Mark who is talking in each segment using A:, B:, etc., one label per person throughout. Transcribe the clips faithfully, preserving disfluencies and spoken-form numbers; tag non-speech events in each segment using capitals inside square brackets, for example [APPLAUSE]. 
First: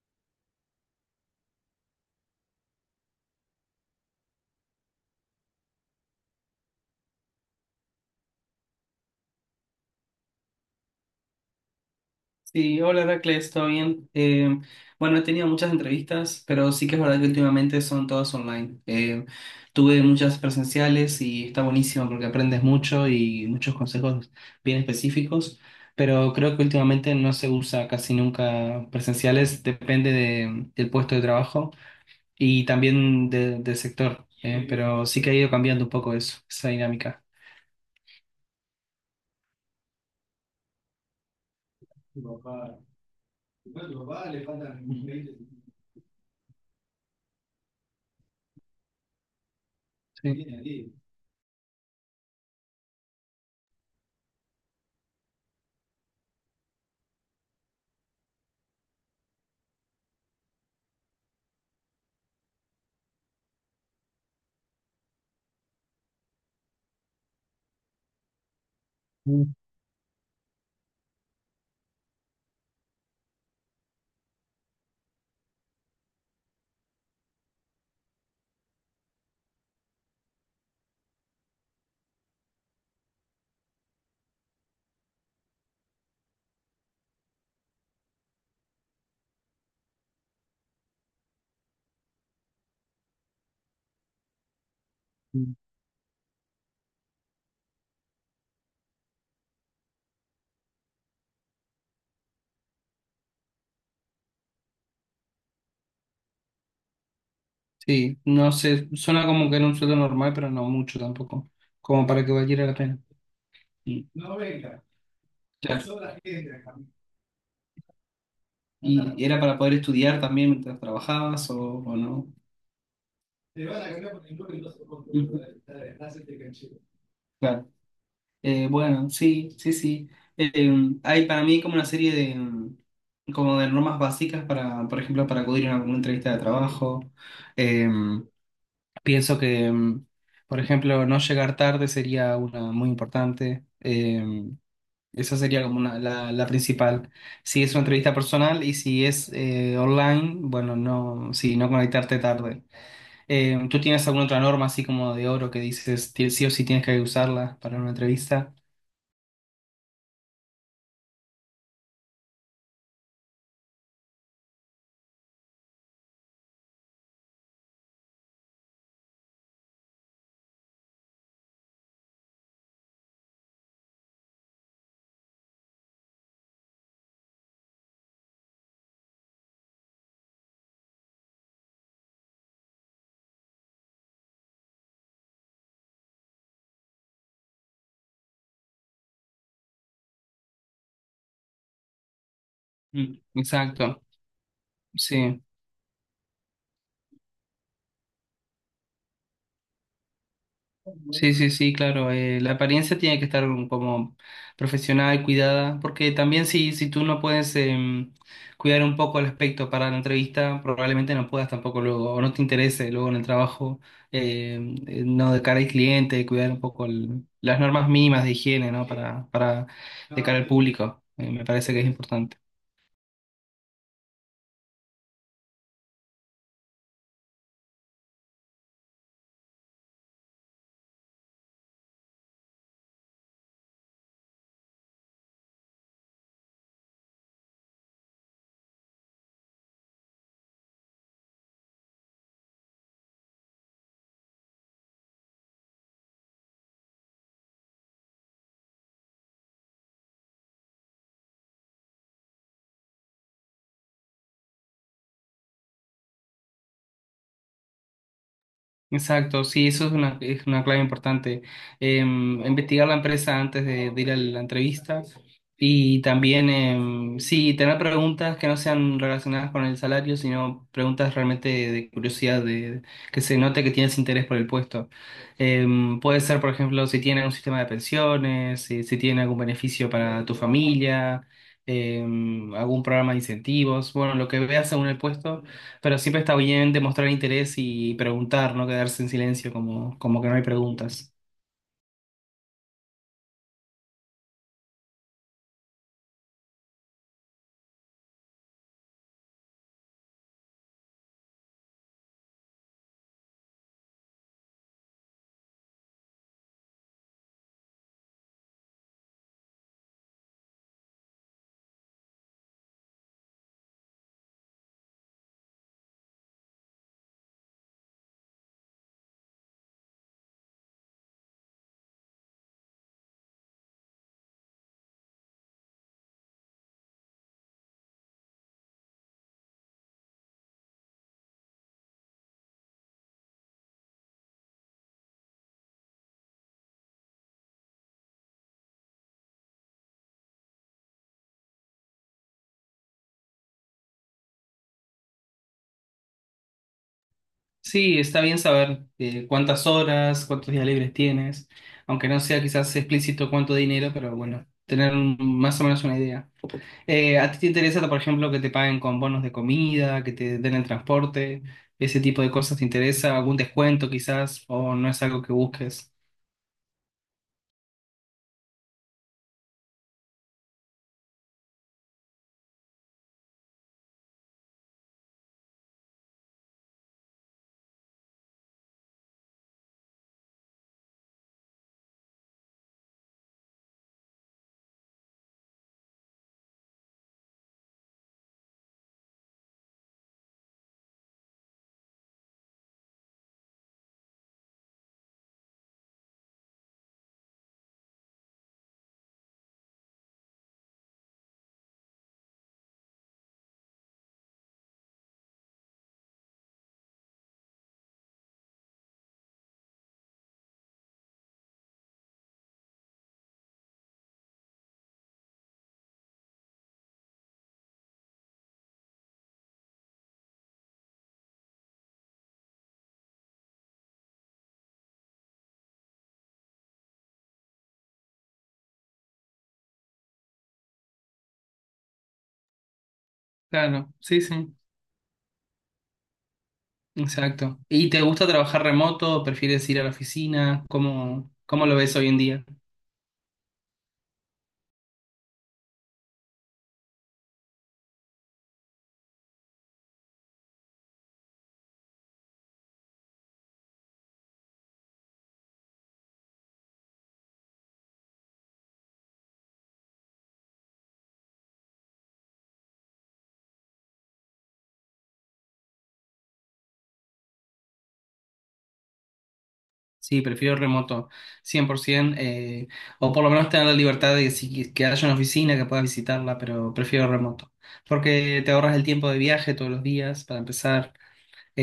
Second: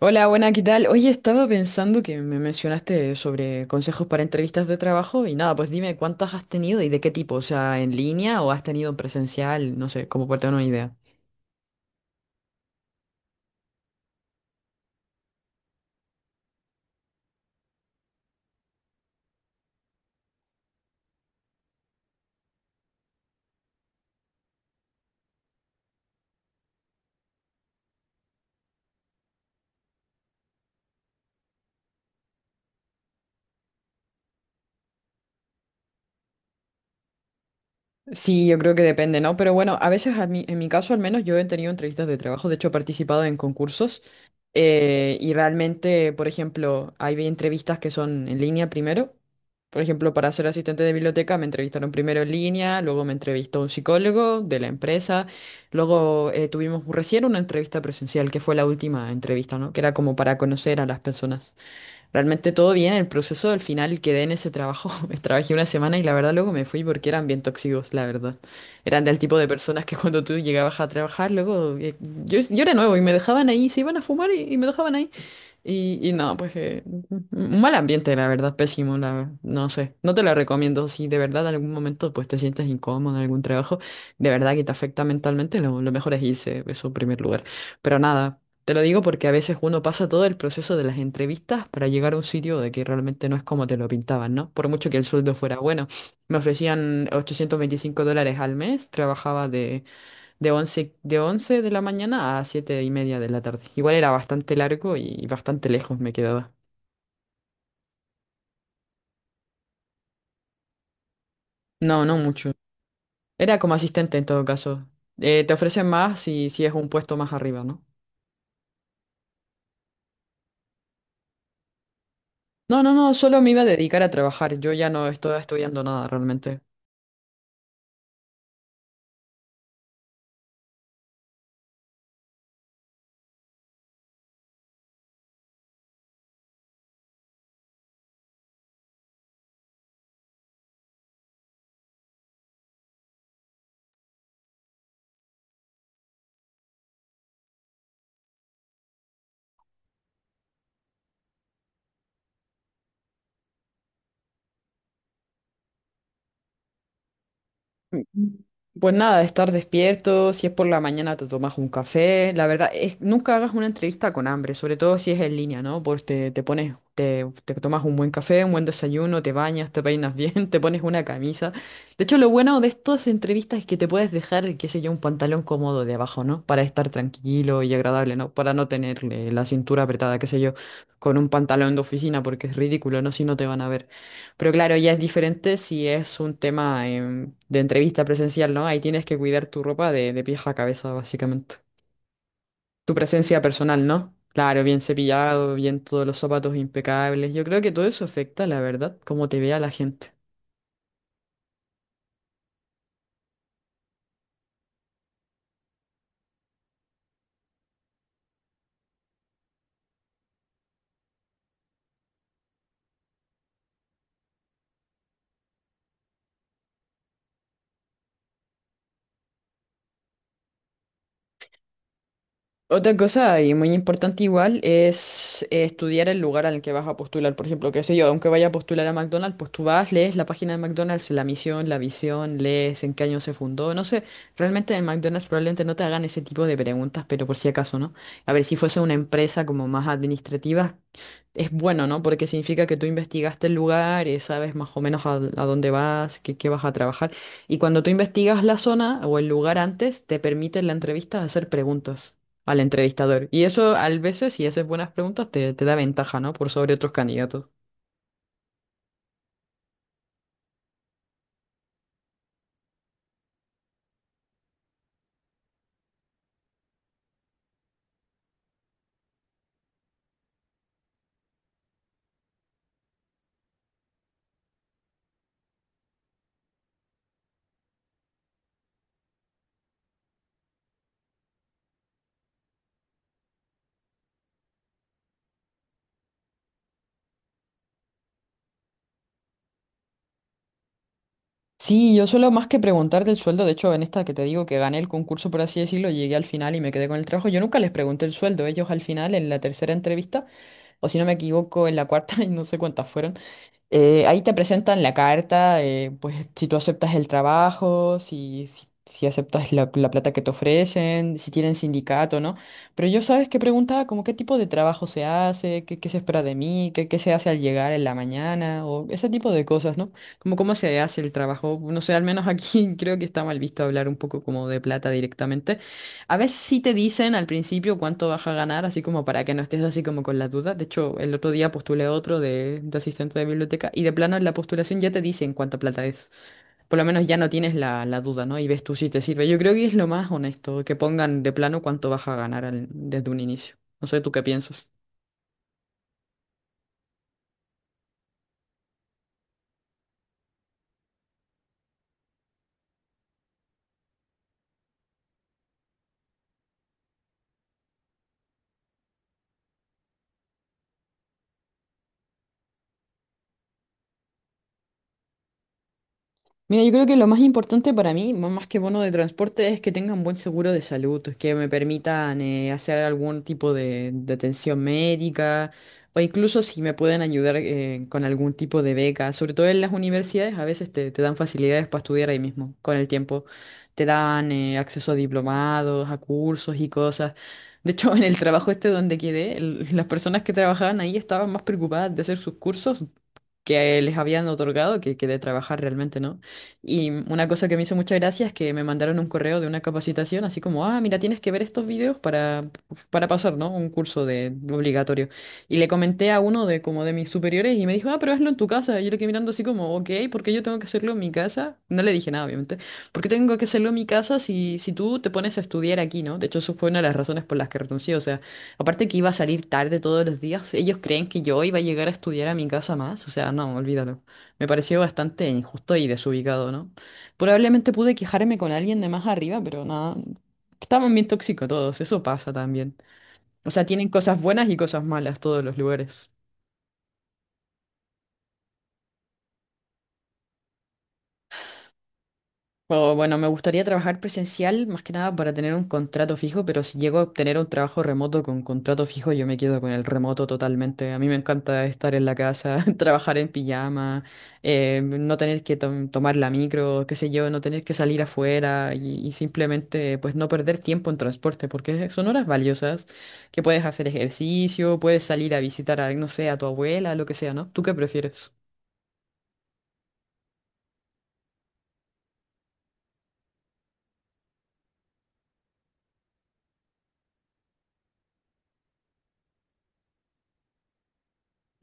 A: Hola, buena, ¿qué tal? Oye, estaba pensando que me mencionaste sobre consejos para entrevistas de trabajo y nada, pues dime cuántas has tenido y de qué tipo, o sea, en línea o has tenido presencial, no sé, como para tener una idea.
B: Sí, hola Heracles, ¿todo bien? Eh, bueno, he tenido muchas entrevistas, pero sí que es verdad que últimamente son todas online. Eh, tuve muchas presenciales y está buenísimo porque aprendes mucho y muchos consejos bien específicos, pero creo que últimamente no se usa casi nunca presenciales, depende de- del puesto de trabajo y también de- del sector, eh, pero sí que ha ido cambiando un poco eso, esa dinámica.
A: Sí, yo creo que depende, ¿no? Pero bueno, a veces a mí, en mi caso al menos yo he tenido entrevistas de trabajo, de hecho he participado en concursos, eh, y realmente, por ejemplo, hay entrevistas que son en línea primero. Por ejemplo, para ser asistente de
B: Sí.
A: biblioteca me entrevistaron primero en línea, luego me entrevistó un psicólogo de la empresa, luego eh, tuvimos recién una entrevista presencial, que fue la última entrevista, ¿no? Que era como para conocer a las personas. Realmente todo bien, el proceso del final quedé en ese trabajo. [LAUGHS] Me Trabajé una semana y la verdad luego me fui porque eran bien tóxicos, la verdad. Eran del tipo de personas que [LAUGHS] cuando tú llegabas a trabajar, luego eh, yo, yo era nuevo y me dejaban ahí, se iban a fumar y, y me dejaban ahí. Y, y no, pues eh, un mal ambiente, la verdad, pésimo, la, ver- no sé, no te lo recomiendo. Si de verdad en algún momento pues te sientes incómodo en algún trabajo, de verdad que te afecta mentalmente, lo, lo mejor es irse, eso en primer lugar. Pero nada. Te lo digo porque a veces uno pasa todo el proceso de las entrevistas para llegar a un sitio de que realmente no es como te lo pintaban, ¿no? Por mucho que el sueldo fuera bueno. Me ofrecían ochocientos veinticinco dólares al mes, trabajaba de, de once de once de la mañana a siete y media de la tarde. Igual era bastante largo y bastante lejos me quedaba.
B: Sí, no sé, suena como que era un sueldo normal, pero no mucho tampoco,
A: No,
B: como
A: no
B: para que
A: mucho.
B: valiera la pena.
A: Era como
B: Y,
A: asistente en todo caso. Eh, te ofrecen
B: claro.
A: más si, si es un puesto más arriba, ¿no?
B: ¿Y era para poder estudiar también mientras trabajabas o, o no?
A: No, no, no, solo me iba a dedicar a trabajar. Yo ya no estoy
B: Ujú.
A: estudiando nada realmente.
B: Claro. Eh, bueno, sí, sí, sí. Eh, Hay para mí como una serie de, mm, como de normas básicas para, por ejemplo, para acudir a una, una entrevista de trabajo. Em, Pienso que, mm, por ejemplo, no llegar tarde sería una muy importante. Eh, esa sería como una- la, la principal. Si es una entrevista personal y si es eh, online, bueno, no, sí, no conectarte tarde. Eh, ¿tú tienes alguna otra norma así como de oro que dices ti- sí o sí tienes que usarla para una
A: Mm,
B: entrevista?
A: Pues nada, estar despierto, si es por la mañana te tomas un café. La verdad es nunca hagas una entrevista con hambre, sobre todo si es en línea, ¿no? Porque te, te pones, te, te tomas un buen café, un buen desayuno, te bañas, te peinas bien, [LAUGHS] te pones una camisa. De hecho, lo bueno de estas entrevistas es que te puedes dejar, qué sé yo, un pantalón cómodo de abajo, ¿no? Para estar tranquilo y agradable, ¿no? Para no tener eh, la cintura apretada, qué sé yo, con un pantalón de oficina, porque es ridículo, ¿no? Si no te van a ver. Pero claro, ya es diferente si es un tema em, de entrevista presencial, ¿no? Ahí tienes que cuidar tu ropa de, de pies a cabeza, básicamente. Tu
B: Mm,
A: presencia personal,
B: Exacto,
A: ¿no? Claro, bien
B: sí.
A: cepillado, bien todos los zapatos impecables. Yo creo que todo eso afecta, la verdad, cómo te vea la gente.
B: Sí, sí, sí, claro. Eh, la apariencia tiene que estar como profesional, cuidada, porque también si, si tú no puedes em, cuidar un poco el aspecto para la entrevista, probablemente no puedas tampoco luego, o no te interese luego en el trabajo, em, eh, no de cara al cliente, cuidar un poco el- las normas mínimas de higiene, ¿no? Para, para de cara al público, eh, me parece que es importante.
A: Otra cosa y muy importante igual es eh, estudiar el lugar al que vas a postular. Por ejemplo, qué sé yo, aunque vaya a postular a McDonald's, pues tú vas, lees la página de McDonald's, la misión, la visión, lees en qué año se fundó. No sé, realmente en McDonald's probablemente no te hagan ese tipo de preguntas, pero por si acaso, ¿no? A ver, si fuese una empresa como más administrativa, es bueno, ¿no? Porque significa que tú investigaste el lugar, eh, sabes más o menos a, a dónde vas, qué, qué vas a trabajar. Y cuando tú investigas la zona o el lugar antes, te permite en la entrevista hacer preguntas al entrevistador. Y eso, a veces, si haces buenas preguntas, te, te da ventaja, ¿no? Por sobre otros candidatos.
B: Exacto, sí, eso es una, es una clave importante. Em, investigar la empresa antes de, de ir a la entrevista y también, em, sí, tener preguntas que no sean relacionadas con el salario, sino preguntas realmente de curiosidad, de, que se note que tienes interés por el puesto. Em, puede ser, por ejemplo, si tiene un sistema de pensiones, si, si tiene algún beneficio para tu familia, em, algún programa de incentivos, bueno, lo que veas según el puesto, pero siempre está bien demostrar interés y preguntar, no quedarse en silencio como, como que no hay preguntas.
A: Sí, yo solo más que preguntar del sueldo, de hecho, en esta que te digo que gané el concurso, por así decirlo, llegué al final y me quedé con el trabajo. Yo nunca les pregunté el sueldo, ellos al final, en la tercera entrevista, o si no me equivoco, en la cuarta, [LAUGHS] y no sé cuántas fueron. Eh, ahí te presentan la carta, eh, pues si tú aceptas el trabajo, si, si, si aceptas la, la plata que te ofrecen, si tienen sindicato, ¿no? Pero yo sabes que preguntaba como qué tipo de trabajo se hace, qué, qué se espera de mí, qué, qué se hace al llegar en la mañana, o ese tipo de cosas, ¿no? Como cómo se hace el trabajo. No sé, al menos aquí [LAUGHS] creo que está mal visto hablar un poco como de plata directamente. A veces sí te dicen al principio cuánto vas a ganar, así como para que no estés así como con la duda. De hecho, el otro día postulé otro de, de asistente de biblioteca y de plano en la postulación ya te dicen cuánta plata es. Por lo menos ya no tienes la, la duda, ¿no? Y ves tú si te sirve. Yo creo que es lo más honesto, que pongan de plano cuánto vas a ganar al- desde un inicio. No sé, ¿tú qué piensas?
B: Sí, está bien saber eh, cuántas horas, cuántos días libres tienes, aunque no sea quizás explícito cuánto dinero, pero bueno, tener un- más o menos una idea. Eh, ¿a ti te interesa, por ejemplo, que te paguen con bonos de comida, que te den el transporte, ese tipo de cosas te interesa, algún descuento quizás, o no es algo que busques?
A: Mira, yo creo que lo más importante para mí, m- más que bono de transporte, es que tengan buen seguro de salud, que me permitan eh, hacer algún tipo de, de atención médica o incluso si me pueden ayudar eh, con algún tipo de beca. Sobre todo en las universidades, a veces te, te dan facilidades para estudiar ahí mismo, con el tiempo. Te dan eh, acceso a diplomados, a cursos y cosas. De hecho, [LAUGHS] en el trabajo este donde quedé, el- las personas que trabajaban ahí estaban más preocupadas de hacer sus cursos que les habían otorgado, que, que de trabajar realmente, ¿no? Y una cosa que me hizo mucha gracia es que me mandaron un correo de una capacitación, así como, ah, mira, tienes que ver estos videos para, para pasar, ¿no? Un curso de obligatorio. Y le comenté a uno de como de mis superiores y me dijo, ah, pero hazlo en tu casa. Y yo le quedé mirando así como, ok, ¿por qué yo tengo que hacerlo en mi casa? No le dije nada, obviamente. ¿Por qué tengo que hacerlo en mi casa si, si tú te pones a estudiar aquí, ¿no? De hecho, eso fue una de las razones por las que renuncié, o sea... Aparte que iba a salir tarde todos los días, ellos creen que yo iba a llegar a estudiar a mi casa más, o sea, no, olvídalo. Me pareció bastante injusto y desubicado, ¿no? Probablemente pude quejarme con alguien de más arriba, pero nada, estaban bien tóxicos todos, eso pasa también. O sea, tienen
B: Claro,
A: cosas
B: sí,
A: buenas
B: sí.
A: y cosas malas todos los lugares.
B: Exacto. ¿Y te gusta trabajar remoto? ¿Prefieres ir a la oficina? ¿Cómo, cómo lo ves hoy en día?
A: O, bueno, me gustaría trabajar presencial más que nada para tener un contrato fijo, pero si llego a obtener un trabajo remoto con contrato fijo, yo me quedo con el remoto totalmente. A mí me encanta estar en la casa, [LAUGHS] trabajar en pijama, eh, no tener que tom- tomar la micro, qué sé yo, no tener que salir afuera y, y simplemente pues no perder tiempo en transporte, porque son horas valiosas que puedes hacer ejercicio, puedes salir a visitar a, no sé, a tu abuela, lo que sea, ¿no? ¿Tú qué prefieres?
B: Sí, prefiero remoto, cien por ciento, eh, o por lo menos tener la libertad de que, si- que haya una oficina que puedas visitarla, pero prefiero remoto, porque te ahorras el tiempo de viaje todos los días para empezar.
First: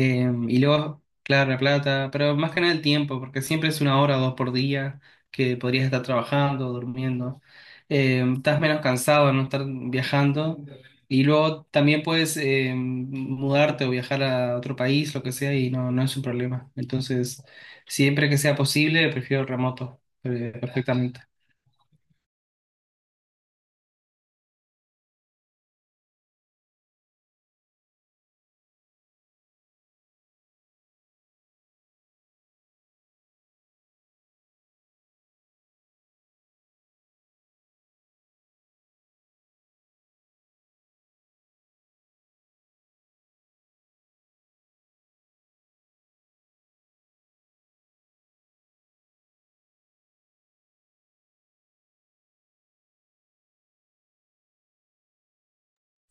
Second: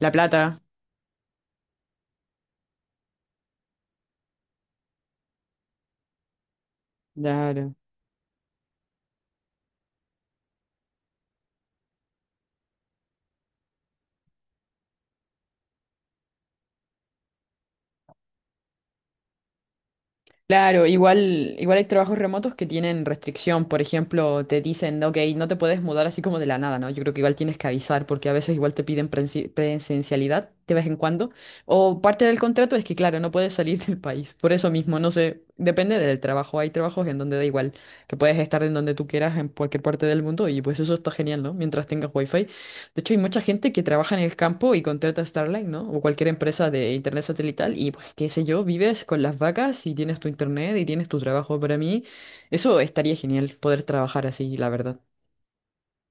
A: La plata.
B: Y luego, claro, la plata, pero más que nada el tiempo, porque siempre es una hora o dos por día que podrías estar trabajando, durmiendo.
A: Claro.
B: Eh, estás menos cansado de no estar viajando. Y luego también puedes eh, mudarte o viajar a otro país, lo que sea, y no, no es un problema. Entonces, siempre que sea posible, prefiero remoto, eh,
A: Claro,
B: perfectamente.
A: igual, igual hay trabajos remotos que tienen restricción, por ejemplo, te dicen, ok, no te puedes mudar así como de la nada, ¿no? Yo creo que igual tienes que avisar porque a veces igual te piden prensi- presencialidad de vez en cuando, o parte del contrato es que, claro, no puedes salir del país, por eso mismo, no sé, depende del trabajo, hay trabajos en donde da igual, que puedes estar en donde tú quieras, en cualquier parte del mundo, y pues eso está genial, ¿no? Mientras tengas wifi de hecho, hay mucha gente que trabaja en el campo y contrata a Starlink, ¿no? O cualquier empresa de internet satelital y pues qué sé yo, vives con las vacas y tienes tu internet y tienes tu trabajo. Para mí, eso estaría genial poder trabajar así, la verdad.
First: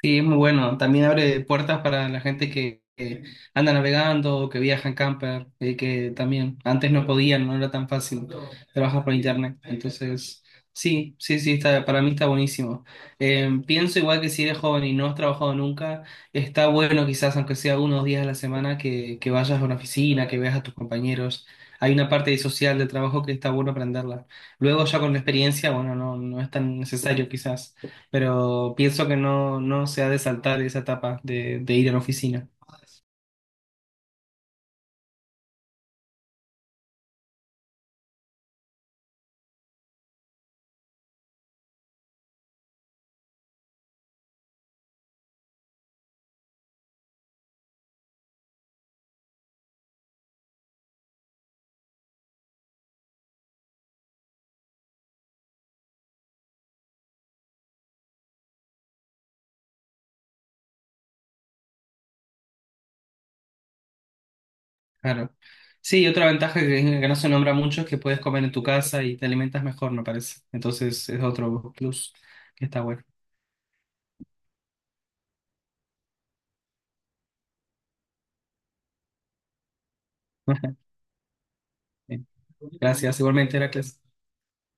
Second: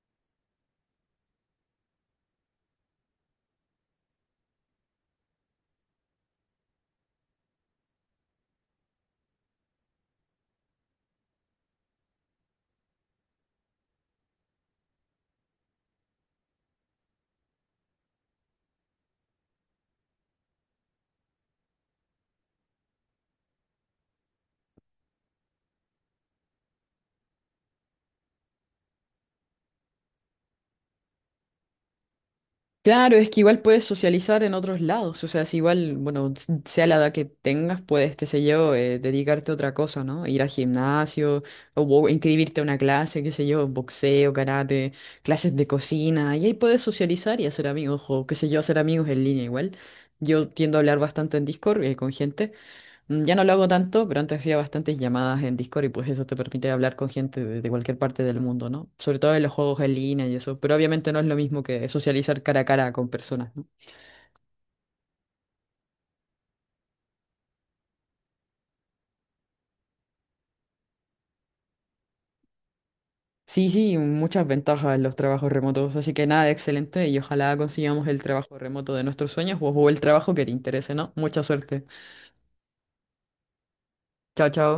B: Sí, es muy bueno. También abre puertas para la gente que, que anda navegando, que viaja en camper, eh, que también antes no podían, no era tan fácil trabajar por internet. Entonces, sí, sí, sí, está, para mí está buenísimo. Eh, pienso igual que si eres joven y no has trabajado nunca, está bueno quizás, aunque sea unos días a la semana, que, que vayas a una oficina, que veas a tus compañeros. Hay una parte social del trabajo que está bueno aprenderla. Luego ya con la experiencia, bueno, no, no es tan necesario quizás, pero pienso que no, no se ha de saltar esa etapa de, de ir a la oficina.
A: Claro, es que igual puedes socializar en otros lados, o sea, si igual, bueno, s- sea la edad que tengas, puedes, qué sé yo, eh, dedicarte a otra cosa, ¿no? Ir al gimnasio, o, bo- inscribirte a una clase, qué sé yo, boxeo, karate, clases de cocina, y ahí puedes socializar y hacer amigos, o qué sé yo, hacer amigos en línea igual. Yo tiendo a hablar bastante en Discord, eh, con gente. Mm, Ya no lo hago tanto, pero antes hacía bastantes llamadas en Discord y pues eso te permite hablar con gente de, de cualquier parte del mundo, ¿no? Sobre todo en los juegos en línea y eso, pero obviamente no es lo mismo que socializar cara a cara con personas, ¿no?
B: Claro. Sí, otra ventaja que, que no se nombra mucho es que puedes comer en tu casa y te alimentas mejor, me parece. Entonces es otro plus que está bueno.
A: Sí, sí, muchas ventajas en los trabajos remotos, así que nada, excelente y ojalá consigamos el trabajo remoto de nuestros sueños o o el trabajo que te interese,
B: [LAUGHS]
A: ¿no? Mucha suerte.
B: Gracias, igualmente, Heracles.
A: Chao, chao.